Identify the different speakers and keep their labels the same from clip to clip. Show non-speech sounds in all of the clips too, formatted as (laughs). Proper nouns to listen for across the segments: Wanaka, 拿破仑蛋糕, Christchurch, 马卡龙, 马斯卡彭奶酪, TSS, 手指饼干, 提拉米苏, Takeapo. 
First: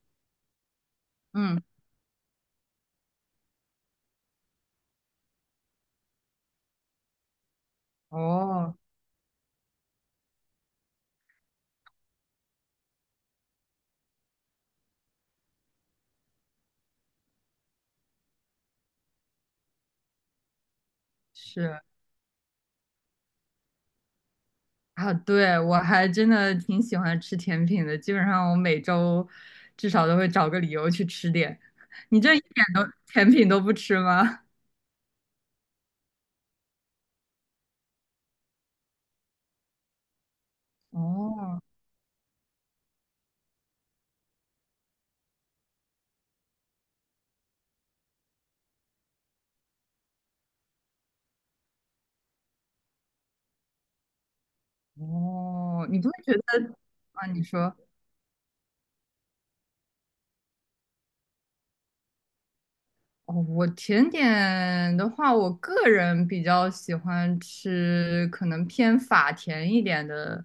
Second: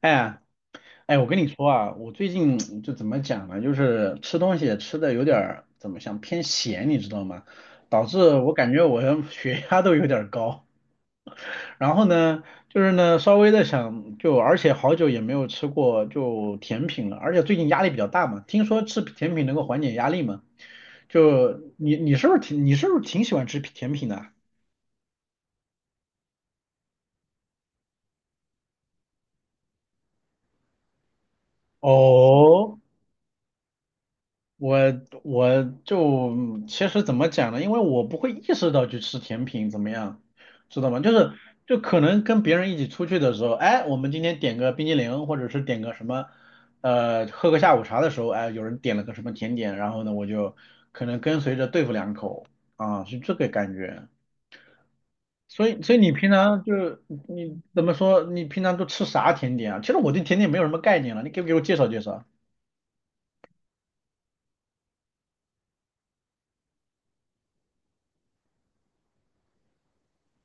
Speaker 1: 哎哎，我跟你
Speaker 2: 嗯。
Speaker 1: 说啊，我最近就怎么讲呢，就是吃东西也吃的有点儿怎么想偏咸，你知道吗？导致我感
Speaker 2: 哦，
Speaker 1: 觉我的血压都有点儿高。然后呢，就是呢稍微的想就，而且好久也没有吃过就甜品了，而且最近压力比较大嘛，听说吃甜品能够缓解压力嘛。就
Speaker 2: 是
Speaker 1: 你你是不是挺你是不是挺喜欢吃甜品的啊？
Speaker 2: 啊，对，我还真的挺喜欢吃甜品的，基本上我每周至少都会找个理由去吃点。你这一点
Speaker 1: 哦，
Speaker 2: 都甜品都不吃吗？
Speaker 1: 我我就其实怎么讲呢？因为我不会意识到去吃甜品怎么样，知道
Speaker 2: (laughs)
Speaker 1: 吗？就是
Speaker 2: 哦
Speaker 1: 就可能跟别人一起出去的时候，哎，我们今天点个冰激凌，或者是点个什么，喝个下午茶的时候，哎，有人点了个什么甜点，然后呢，我就可能跟随着对付两口啊，是这个感觉。所以
Speaker 2: 哦，
Speaker 1: 所以
Speaker 2: 你不
Speaker 1: 你
Speaker 2: 会
Speaker 1: 平
Speaker 2: 觉得
Speaker 1: 常就是
Speaker 2: 啊？你
Speaker 1: 你
Speaker 2: 说
Speaker 1: 怎么说？你平常都吃啥甜点啊？其实我对甜点没有什么概念了，你给不给我介绍介绍？
Speaker 2: 哦，我甜点的话，我个人比较喜欢吃可能偏法甜一点的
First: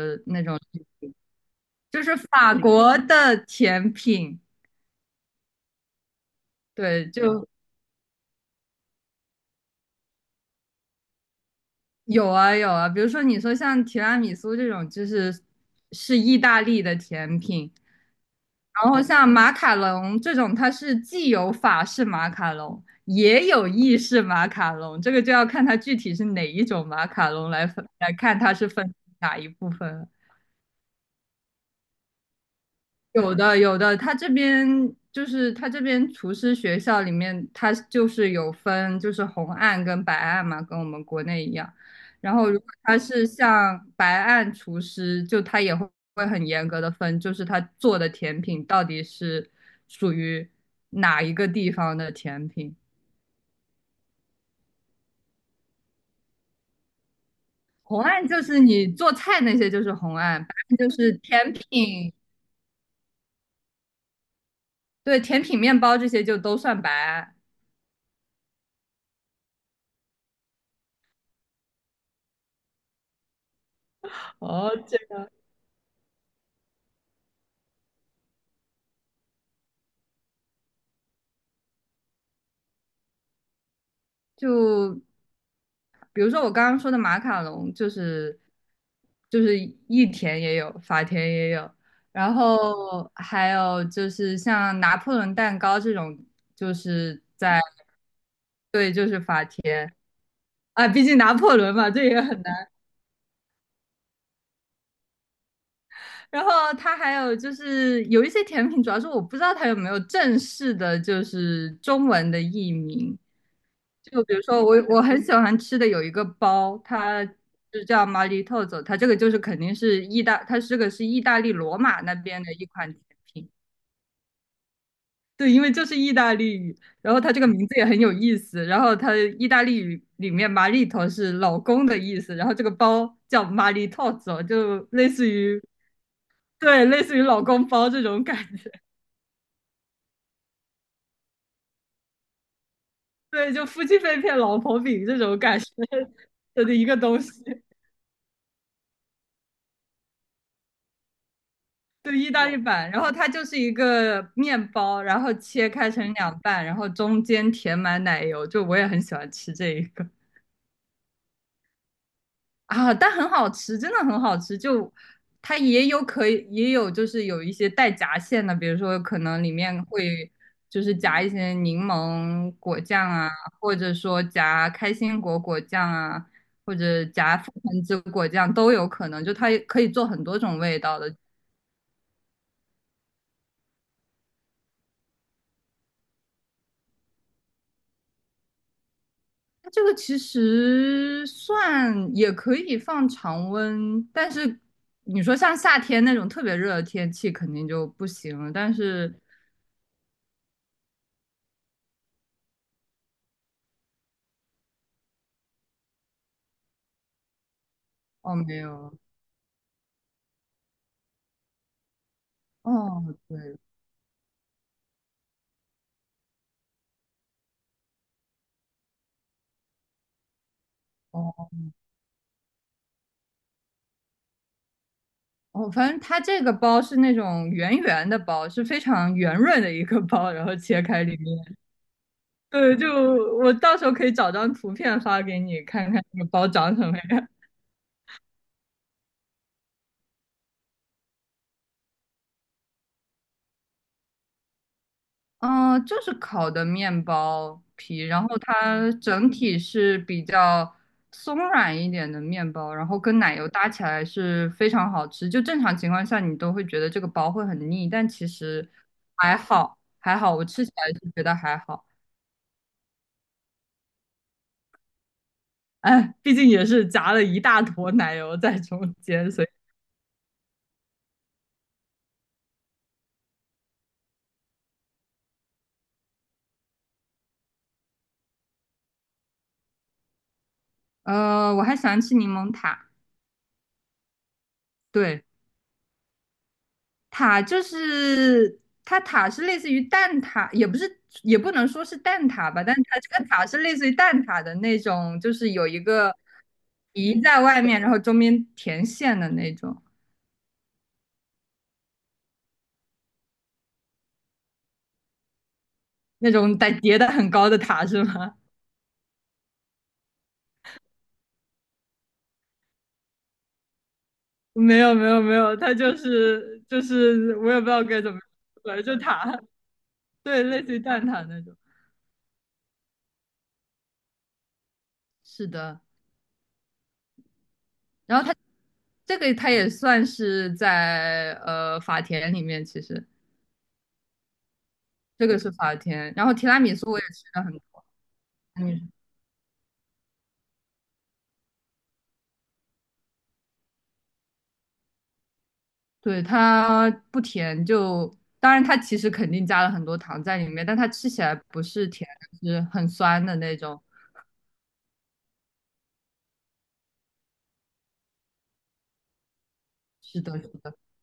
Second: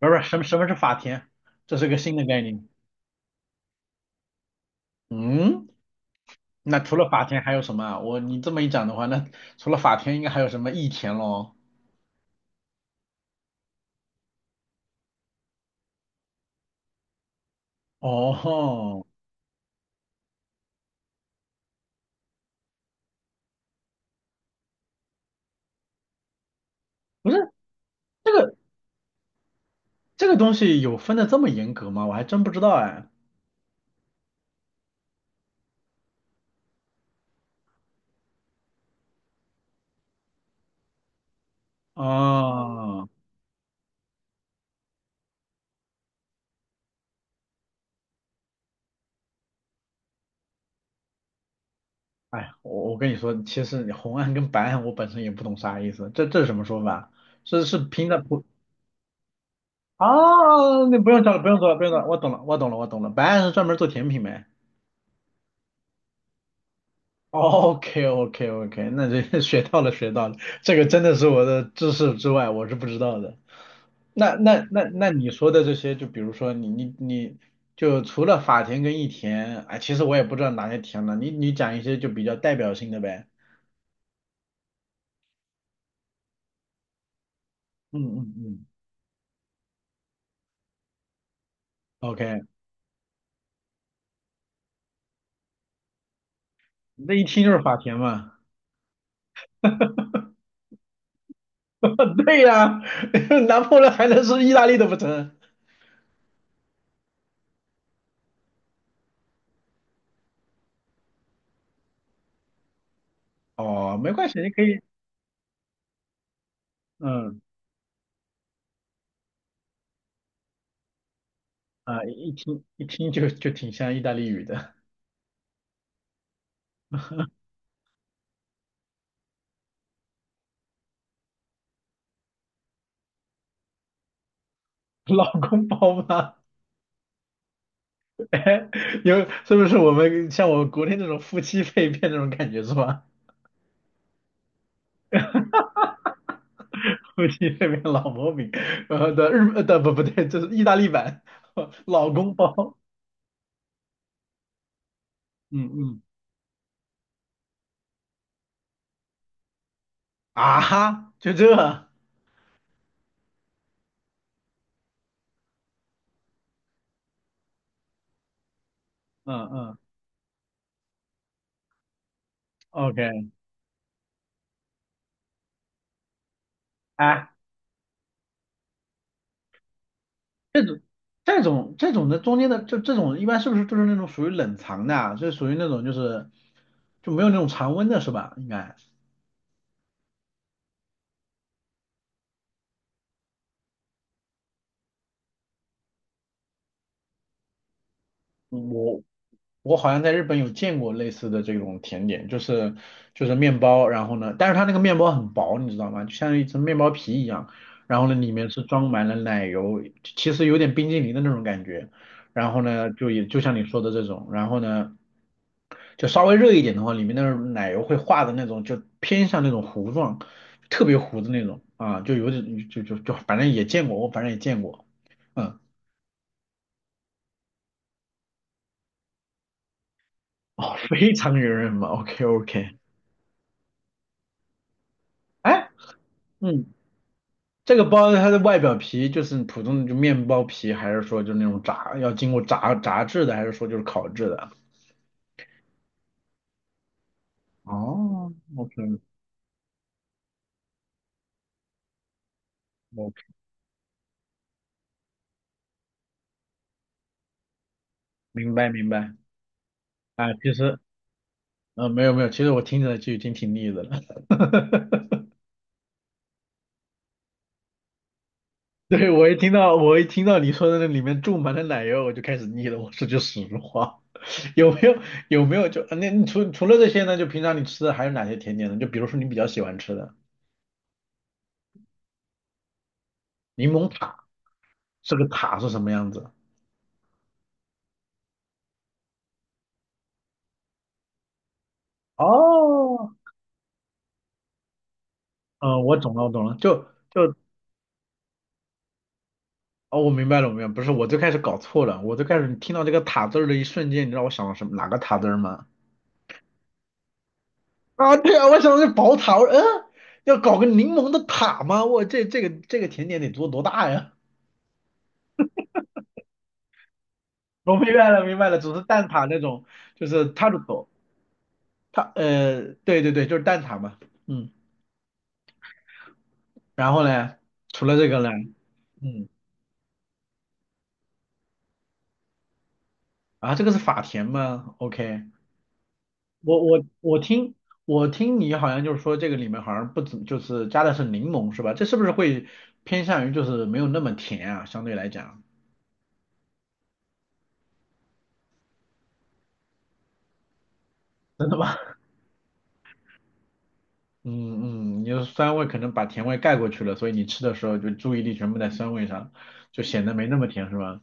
Speaker 1: 不是不是，什
Speaker 2: 那
Speaker 1: 么什
Speaker 2: 种，
Speaker 1: 么是法甜？这是个
Speaker 2: 就
Speaker 1: 新
Speaker 2: 是
Speaker 1: 的概
Speaker 2: 法
Speaker 1: 念。
Speaker 2: 国的甜品。
Speaker 1: 嗯，那除了
Speaker 2: 对，
Speaker 1: 法田
Speaker 2: 就
Speaker 1: 还有什么啊？你这么一讲的话，那除了法田应该还有什么益田咯？
Speaker 2: 有啊有啊，比如说你说像提拉米苏这种，就是意大利的甜品，然后
Speaker 1: 哦，
Speaker 2: 像马卡龙这种，它是既有法式马卡龙，也有意式马卡龙，这个就要看它具体是哪一种马卡
Speaker 1: 不是，
Speaker 2: 龙来分来
Speaker 1: 这
Speaker 2: 看
Speaker 1: 个
Speaker 2: 它是分哪一部分了。
Speaker 1: 这个东西有分的这么严格吗？我还真不知道哎。
Speaker 2: 有的有的，他这边厨师学校里面，他就是有分就是红案跟白案嘛，跟我们国内一样。然后如果他
Speaker 1: 哦，
Speaker 2: 是像白案厨师，就他也会很严格的分，就是他做的甜品到底是属于哪一个地方的甜
Speaker 1: 哎，
Speaker 2: 品。
Speaker 1: 我跟你说，其实你红案跟白案我本身也不懂啥意思，这是什么说法？是
Speaker 2: 红
Speaker 1: 拼的
Speaker 2: 案就
Speaker 1: 不
Speaker 2: 是你做菜那些就是
Speaker 1: 啊？
Speaker 2: 红案，白案就
Speaker 1: 那不
Speaker 2: 是
Speaker 1: 用找了，不
Speaker 2: 甜
Speaker 1: 用找了，不用找了，
Speaker 2: 品。
Speaker 1: 我懂了，我懂了，我懂了。白案是专门做甜品呗。
Speaker 2: 对，甜品面包这些就都算白
Speaker 1: (laughs)
Speaker 2: 案。
Speaker 1: OK OK OK，那就 (laughs) 学到了学到了，这个真的是我的知识之外，我是不知道的。那那
Speaker 2: 哦，
Speaker 1: 那那你说的这些，就比如说你就除了法田跟益田，哎，其实我也不知道哪些田了，你讲一些就比较代表性的呗。
Speaker 2: 就比如说我刚刚说的马卡龙，就
Speaker 1: 嗯嗯
Speaker 2: 是
Speaker 1: 嗯
Speaker 2: 就是意甜也有，法甜也有，然
Speaker 1: ，OK，
Speaker 2: 后还有就是像拿破仑蛋糕这种，就
Speaker 1: 那
Speaker 2: 是
Speaker 1: 一听就是
Speaker 2: 在
Speaker 1: 法田嘛。
Speaker 2: 对啊，毕竟拿破仑嘛，这
Speaker 1: (laughs)
Speaker 2: 也很
Speaker 1: 对
Speaker 2: 难。
Speaker 1: 呀。(laughs) 拿破仑还能是意大利的不成？
Speaker 2: 然后它还有就是有一些甜品，主要是我不知道它有没有正式的，就是中文的译名。
Speaker 1: 哦，没
Speaker 2: 就
Speaker 1: 关
Speaker 2: 比
Speaker 1: 系，
Speaker 2: 如
Speaker 1: 你可
Speaker 2: 说我
Speaker 1: 以，
Speaker 2: 我很喜欢吃的有一个包，它
Speaker 1: 嗯
Speaker 2: 就叫 m 里透 i， 它这个就是肯定是意大，它这个是意大利罗马
Speaker 1: 啊，
Speaker 2: 那
Speaker 1: 一
Speaker 2: 边的
Speaker 1: 听
Speaker 2: 一
Speaker 1: 一
Speaker 2: 款甜
Speaker 1: 听就
Speaker 2: 品。
Speaker 1: 就挺像意大利语的，
Speaker 2: 对，因为就是意大利语，然后它这个名字也很有意思。然后它意大利语里面 m 里头是老公的意思，然后这个包叫 m 里透 i， 就
Speaker 1: (laughs)
Speaker 2: 类似
Speaker 1: 老
Speaker 2: 于
Speaker 1: 公包吗？
Speaker 2: 对，类似于老公包这种感觉。
Speaker 1: (laughs) 是不是我们像我国内那种夫妻肺片那种感觉是吧？
Speaker 2: 对，就夫妻肺片、老婆饼这种感觉 (laughs) 的一个
Speaker 1: (laughs)
Speaker 2: 东
Speaker 1: 夫
Speaker 2: 西。
Speaker 1: 妻肺片老婆饼，呃的日呃，的不不对，这是意大利版 (laughs) 老
Speaker 2: 对，意
Speaker 1: 公
Speaker 2: 大利
Speaker 1: 包，
Speaker 2: 版，然后它就是一个面包，然后切
Speaker 1: 嗯
Speaker 2: 开
Speaker 1: 嗯，
Speaker 2: 成两半，然后中间填满奶油，就我也很喜欢吃这一个
Speaker 1: 啊哈，就这，
Speaker 2: 啊，但很好吃，真的很好吃。就它也有可以，也有就是有一些带夹馅的，比如说可能
Speaker 1: 嗯
Speaker 2: 里
Speaker 1: 嗯
Speaker 2: 面会就是夹一些柠檬果酱
Speaker 1: ，OK，
Speaker 2: 啊，或者说夹开心果果酱啊，或者
Speaker 1: 哎，
Speaker 2: 夹覆盆子果酱都有可能，就它也可以做很多种
Speaker 1: 这
Speaker 2: 味
Speaker 1: 种
Speaker 2: 道的。
Speaker 1: 这种的中间的这种一般是不是就是那种属于冷藏的啊？是属于那种就是没有那种常温的是吧？应该，
Speaker 2: 它这个其实算也可以放常温，但是你说像夏天那种特别热的天气肯定就不行了。但
Speaker 1: 我
Speaker 2: 是
Speaker 1: 我好像在日本有见过类似的这种甜点，就是面包，然后呢，但是它那个面包很薄，你知道吗？就像一层面包皮一样，然后呢，里
Speaker 2: 哦，
Speaker 1: 面
Speaker 2: 没
Speaker 1: 是装
Speaker 2: 有。
Speaker 1: 满了奶油，其实有点冰激凌的那种感觉。然后呢，就
Speaker 2: 哦，
Speaker 1: 也就像
Speaker 2: 对。
Speaker 1: 你说的这种，然后呢，就稍微热一点的话，里面的奶油会化的那种，就偏向那种糊状，特别糊的那
Speaker 2: 哦
Speaker 1: 种啊，就有点就就就反正也见过，我反正也见过，嗯，
Speaker 2: 哦，反正它这个包是那种圆圆的包，是非常圆润的一个包，然后
Speaker 1: 哦，
Speaker 2: 切
Speaker 1: (laughs)
Speaker 2: 开
Speaker 1: 非
Speaker 2: 里面，
Speaker 1: 常圆润嘛，OK OK，
Speaker 2: 对，就我到时候可以找张图片发给你
Speaker 1: 哎。
Speaker 2: 看看那个包
Speaker 1: 嗯。
Speaker 2: 长什么样。
Speaker 1: 这个包它的外表皮就是普通的就面包皮，还是说就那种炸，要经过炸制的，还是说就是烤制的？
Speaker 2: 嗯，就是烤的面包皮，然
Speaker 1: 哦
Speaker 2: 后它
Speaker 1: ，OK，
Speaker 2: 整体是比较松软一点的面包，然后跟
Speaker 1: OK，
Speaker 2: 奶油搭起来是非常好吃。就正常情况下，你都会觉得这个包会很腻，但其
Speaker 1: 明白
Speaker 2: 实
Speaker 1: 明白。
Speaker 2: 还好，还
Speaker 1: 啊，
Speaker 2: 好，我
Speaker 1: 其
Speaker 2: 吃起
Speaker 1: 实，
Speaker 2: 来是觉得还好。
Speaker 1: 嗯，没有没有，其实我听起来就已经挺腻的了。(laughs)
Speaker 2: 哎，毕竟也是夹了一大坨奶油在中
Speaker 1: 对，我
Speaker 2: 间，
Speaker 1: 一
Speaker 2: 所以
Speaker 1: 听到我一听到你说的那里面注满了奶油，我就开始腻了。我说句实话，(laughs) 有没有有没有那你除了这些呢？就平常你吃的还有哪些甜点呢？就比如说你比较喜欢吃的
Speaker 2: 我还喜欢吃柠檬塔。
Speaker 1: 柠檬塔，这
Speaker 2: 对，
Speaker 1: 个塔是什么样子？
Speaker 2: 塔就是它塔是类似于蛋挞，也不是也不能说是蛋挞吧，但是它
Speaker 1: 哦，
Speaker 2: 这个塔是类似于蛋挞的那种，就是有
Speaker 1: 嗯，
Speaker 2: 一
Speaker 1: 我懂
Speaker 2: 个
Speaker 1: 了，我懂了，
Speaker 2: 皮
Speaker 1: 就
Speaker 2: 在外面，然后中间填馅的那种，
Speaker 1: 哦，我明白了，我明白了不是，我最开始搞错了，我最开始听到这个塔字儿的一瞬间，你知道我想到什么哪个塔字儿吗？
Speaker 2: 那种得叠的很高的塔是
Speaker 1: 啊，
Speaker 2: 吗？
Speaker 1: 对啊，
Speaker 2: (laughs)
Speaker 1: 我想到是宝塔，我说嗯。要搞个柠檬的塔吗？我这这个这个甜点得做多大呀？
Speaker 2: 没有没有没有，它就是我也
Speaker 1: (laughs)
Speaker 2: 不知
Speaker 1: 我
Speaker 2: 道
Speaker 1: 明
Speaker 2: 该
Speaker 1: 白
Speaker 2: 怎么
Speaker 1: 了，明白了，只是
Speaker 2: 说，就
Speaker 1: 蛋挞
Speaker 2: 塔，
Speaker 1: 那种，就是
Speaker 2: 对，
Speaker 1: 塔鲁
Speaker 2: 类似于
Speaker 1: 朵，
Speaker 2: 蛋挞那种。
Speaker 1: 它对对对，就是蛋挞嘛，嗯，
Speaker 2: 是的，
Speaker 1: 然后呢，除了这
Speaker 2: 然
Speaker 1: 个
Speaker 2: 后
Speaker 1: 呢，
Speaker 2: 它这
Speaker 1: 嗯，
Speaker 2: 个它也算是在法田里面，其实。
Speaker 1: 啊，这个是法甜吗？OK，
Speaker 2: 这个是法甜，然后提拉
Speaker 1: 我
Speaker 2: 米
Speaker 1: 我
Speaker 2: 苏我也
Speaker 1: 我
Speaker 2: 吃的很
Speaker 1: 听
Speaker 2: 多，
Speaker 1: 我听你好像
Speaker 2: 嗯，
Speaker 1: 就是说这个里面好像不怎就是加的是柠檬是吧？这是不是会偏向于就是没有那么甜啊？相对来讲，
Speaker 2: 对，它不甜就，当然它其实肯定加了很多糖在里面，但它吃起来
Speaker 1: 真的
Speaker 2: 不
Speaker 1: 吗？
Speaker 2: 是甜，是很酸的那种。
Speaker 1: (laughs) 嗯嗯，你的酸味可能把甜味盖过去了，所以你吃的时候就注意力全部在酸味上，就显得
Speaker 2: 是
Speaker 1: 没那
Speaker 2: 的，
Speaker 1: 么
Speaker 2: 是
Speaker 1: 甜
Speaker 2: 的，
Speaker 1: 是吧？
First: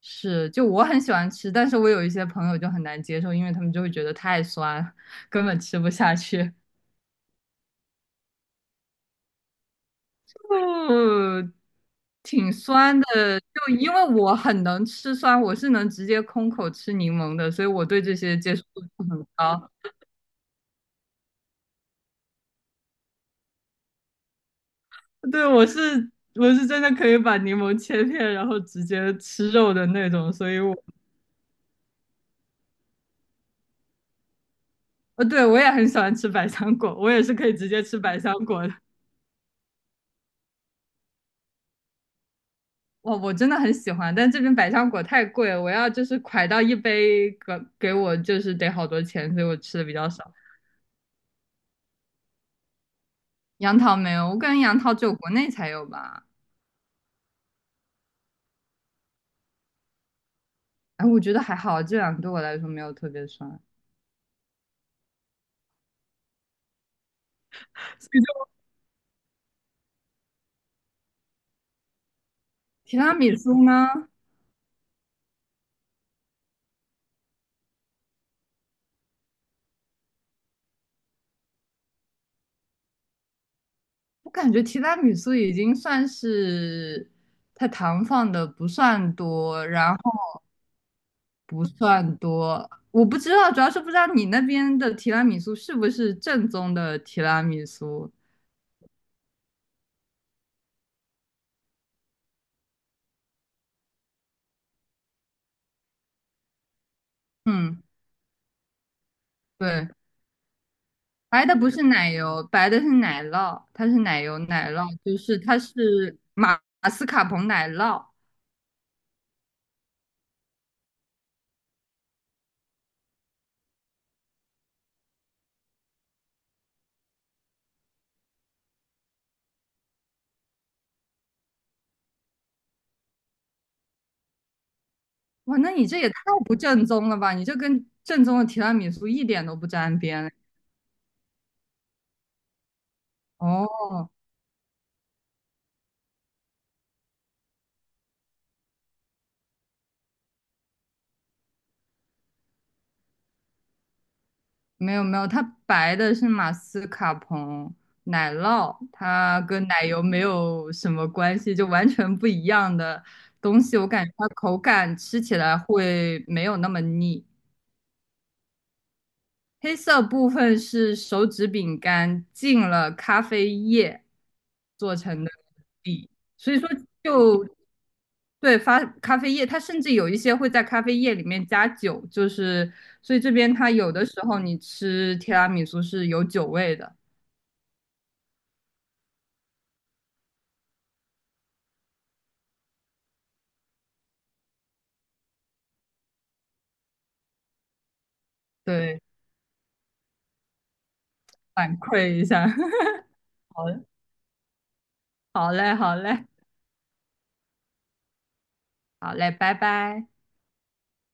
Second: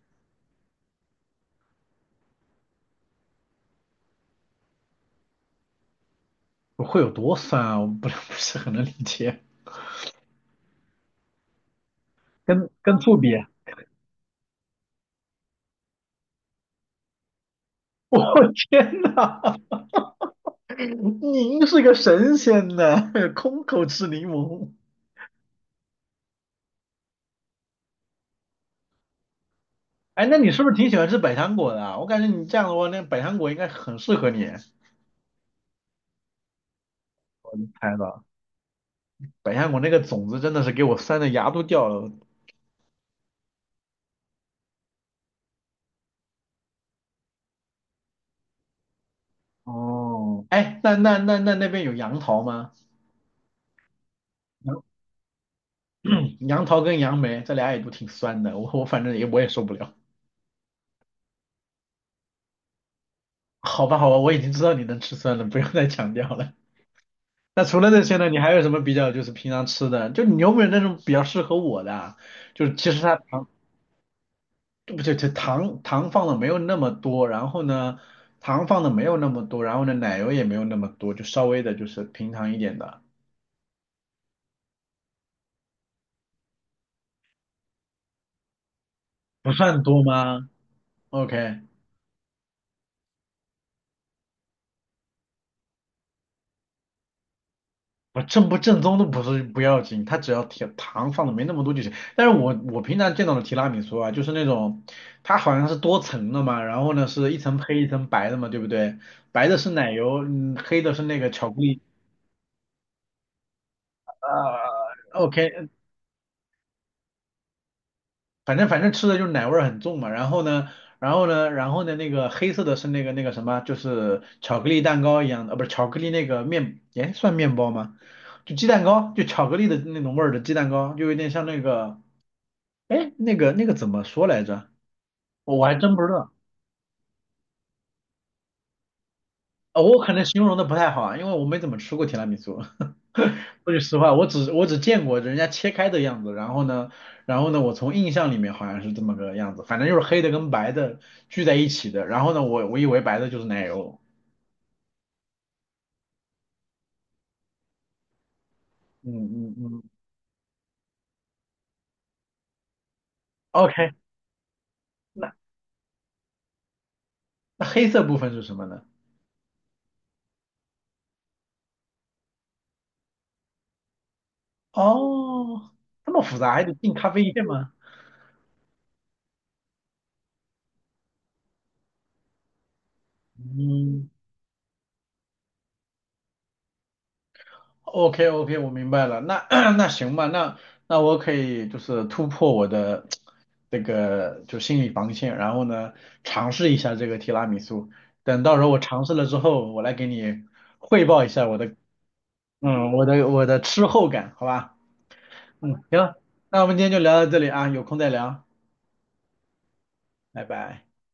Speaker 2: 是，就我很喜欢吃，但是我有一些朋友就很难接受，因为他们就会觉得太酸，根本吃不下去。
Speaker 1: 会有多酸啊？我不 (laughs) 不是很能理解，
Speaker 2: (laughs) 嗯，挺
Speaker 1: 跟
Speaker 2: 酸
Speaker 1: 醋比
Speaker 2: 的，
Speaker 1: (laughs)，
Speaker 2: 就因为我很能吃酸，我是能直接空口吃柠檬的，所以我对这
Speaker 1: 我
Speaker 2: 些接受度
Speaker 1: 天
Speaker 2: 很
Speaker 1: 呐，
Speaker 2: 高。
Speaker 1: (laughs) 您是个神仙呢，空口吃柠檬。
Speaker 2: 对，我是真的可以把柠檬切片，然后直接吃肉的那
Speaker 1: 哎，
Speaker 2: 种，
Speaker 1: 那你
Speaker 2: 所以
Speaker 1: 是不
Speaker 2: 我，
Speaker 1: 是挺喜欢吃百香果的啊？我感觉你这样的话，那百香果应该很适合你。
Speaker 2: 呃，对，我也很喜欢吃百香果，我也是可
Speaker 1: 我
Speaker 2: 以直
Speaker 1: 能
Speaker 2: 接
Speaker 1: 猜
Speaker 2: 吃百
Speaker 1: 到，
Speaker 2: 香果的。
Speaker 1: 百香果那个种子真的是给我酸的牙都掉了。
Speaker 2: 哇，我真的很喜欢，但这边百香果太贵了，我要就是蒯到一杯给给我就是得好多钱，所以我吃的比较少。
Speaker 1: 哦，哎，那那边有杨桃吗？
Speaker 2: 杨桃没有，我感觉杨
Speaker 1: 杨
Speaker 2: 桃只有国内才有吧。
Speaker 1: 杨桃跟杨梅这俩也都挺酸的，我反正也我也受不了。
Speaker 2: 哎，我觉得还好，这两个对我来说没有特别酸。
Speaker 1: 好吧好吧，我已经知道你能吃酸了，不用再强调了。那除了这些呢，你还有什么比较就是平常吃的？就你有没有那种比较适合我的啊？就是其
Speaker 2: 提
Speaker 1: 实
Speaker 2: 拉
Speaker 1: 它
Speaker 2: 米苏呢？
Speaker 1: 对不对？这糖放的没有那么多，然后呢，糖放的没有那么多，然后呢，奶油也没有那么多，就稍微的就是平常一点的，
Speaker 2: 我感觉提拉米苏已经算是它糖放的不算
Speaker 1: 不
Speaker 2: 多，
Speaker 1: 算
Speaker 2: 然
Speaker 1: 多
Speaker 2: 后
Speaker 1: 吗？OK，
Speaker 2: 不算多，我不知道，主要是不知道你那边的提拉米苏是不是正宗的提拉米苏。
Speaker 1: 我正不正宗都不是不要紧，它只要甜糖放的没那么多就行。但是我平常见到的提拉米苏啊，就是那种它好像是多层的嘛，然后呢是一层黑
Speaker 2: 嗯，
Speaker 1: 一层白的嘛，对不对？白的是
Speaker 2: 对，
Speaker 1: 奶油，嗯，黑的是那个
Speaker 2: 白
Speaker 1: 巧
Speaker 2: 的
Speaker 1: 克
Speaker 2: 不
Speaker 1: 力，
Speaker 2: 是奶油，白的是奶酪，它是奶油奶酪，就
Speaker 1: 啊，o
Speaker 2: 是它
Speaker 1: k，
Speaker 2: 是马斯卡彭奶酪。
Speaker 1: 反正吃的就是奶味儿很重嘛。然后呢，然后呢，然后呢，那个黑色的是那个那个什么，就是巧克力蛋糕一样的，不是巧克力那个面，哎，算面包吗？就鸡蛋糕，就巧克力的那种味儿的鸡蛋糕，就有点像那个，哎，那个那个怎么说来着？
Speaker 2: 哇，
Speaker 1: 我
Speaker 2: 那
Speaker 1: 还
Speaker 2: 你
Speaker 1: 真
Speaker 2: 这
Speaker 1: 不知
Speaker 2: 也太
Speaker 1: 道。
Speaker 2: 不正宗了吧？你这跟正宗的提拉米苏一点都不
Speaker 1: 哦，
Speaker 2: 沾
Speaker 1: 我可能
Speaker 2: 边。
Speaker 1: 形容的不太好啊，因为我没怎么吃过提拉米苏。(laughs) 说句实
Speaker 2: 哦，
Speaker 1: 话，我只见过人家切开的样子，然后呢，然后呢，我从印象里面好像是这么个样子，反正就是黑的跟白的聚在一起的。然后呢，我以为白的就是奶油。
Speaker 2: 没有没有，它白的是马斯卡彭奶酪，它
Speaker 1: 嗯嗯
Speaker 2: 跟
Speaker 1: 嗯
Speaker 2: 奶油没有什么关系，就完全不一样的东西。我
Speaker 1: ，OK，
Speaker 2: 感觉它口感吃
Speaker 1: 那
Speaker 2: 起来会没有那么腻。
Speaker 1: 那黑色部分是什么呢？
Speaker 2: 黑色部分是手指饼干浸了咖啡液做成的
Speaker 1: 哦，
Speaker 2: 底，
Speaker 1: 这么复杂，
Speaker 2: 所以
Speaker 1: 还
Speaker 2: 说
Speaker 1: 得进咖啡店
Speaker 2: 就
Speaker 1: 吗？
Speaker 2: 对发咖啡液，它甚至有一些会在咖啡液里面加酒，就是所以这边它有的
Speaker 1: 嗯。
Speaker 2: 时候你吃提拉米苏是有酒味的，
Speaker 1: OK OK，我明白了。那 (clears throat) 那行吧，那我可以就是突破我的这个就心理防线，然后呢尝试一下这个提拉米苏。等到时候我
Speaker 2: 对，
Speaker 1: 尝试了之后，我来给你汇报一下我的
Speaker 2: 反馈一下，
Speaker 1: 嗯我的我
Speaker 2: (laughs)
Speaker 1: 的
Speaker 2: 好嘞，
Speaker 1: 吃后感，好吧？
Speaker 2: 好嘞，
Speaker 1: 嗯，
Speaker 2: 好
Speaker 1: 行，
Speaker 2: 嘞，
Speaker 1: 那我们今天就聊到这里啊，有空再聊，
Speaker 2: 好嘞，拜拜。
Speaker 1: 拜拜。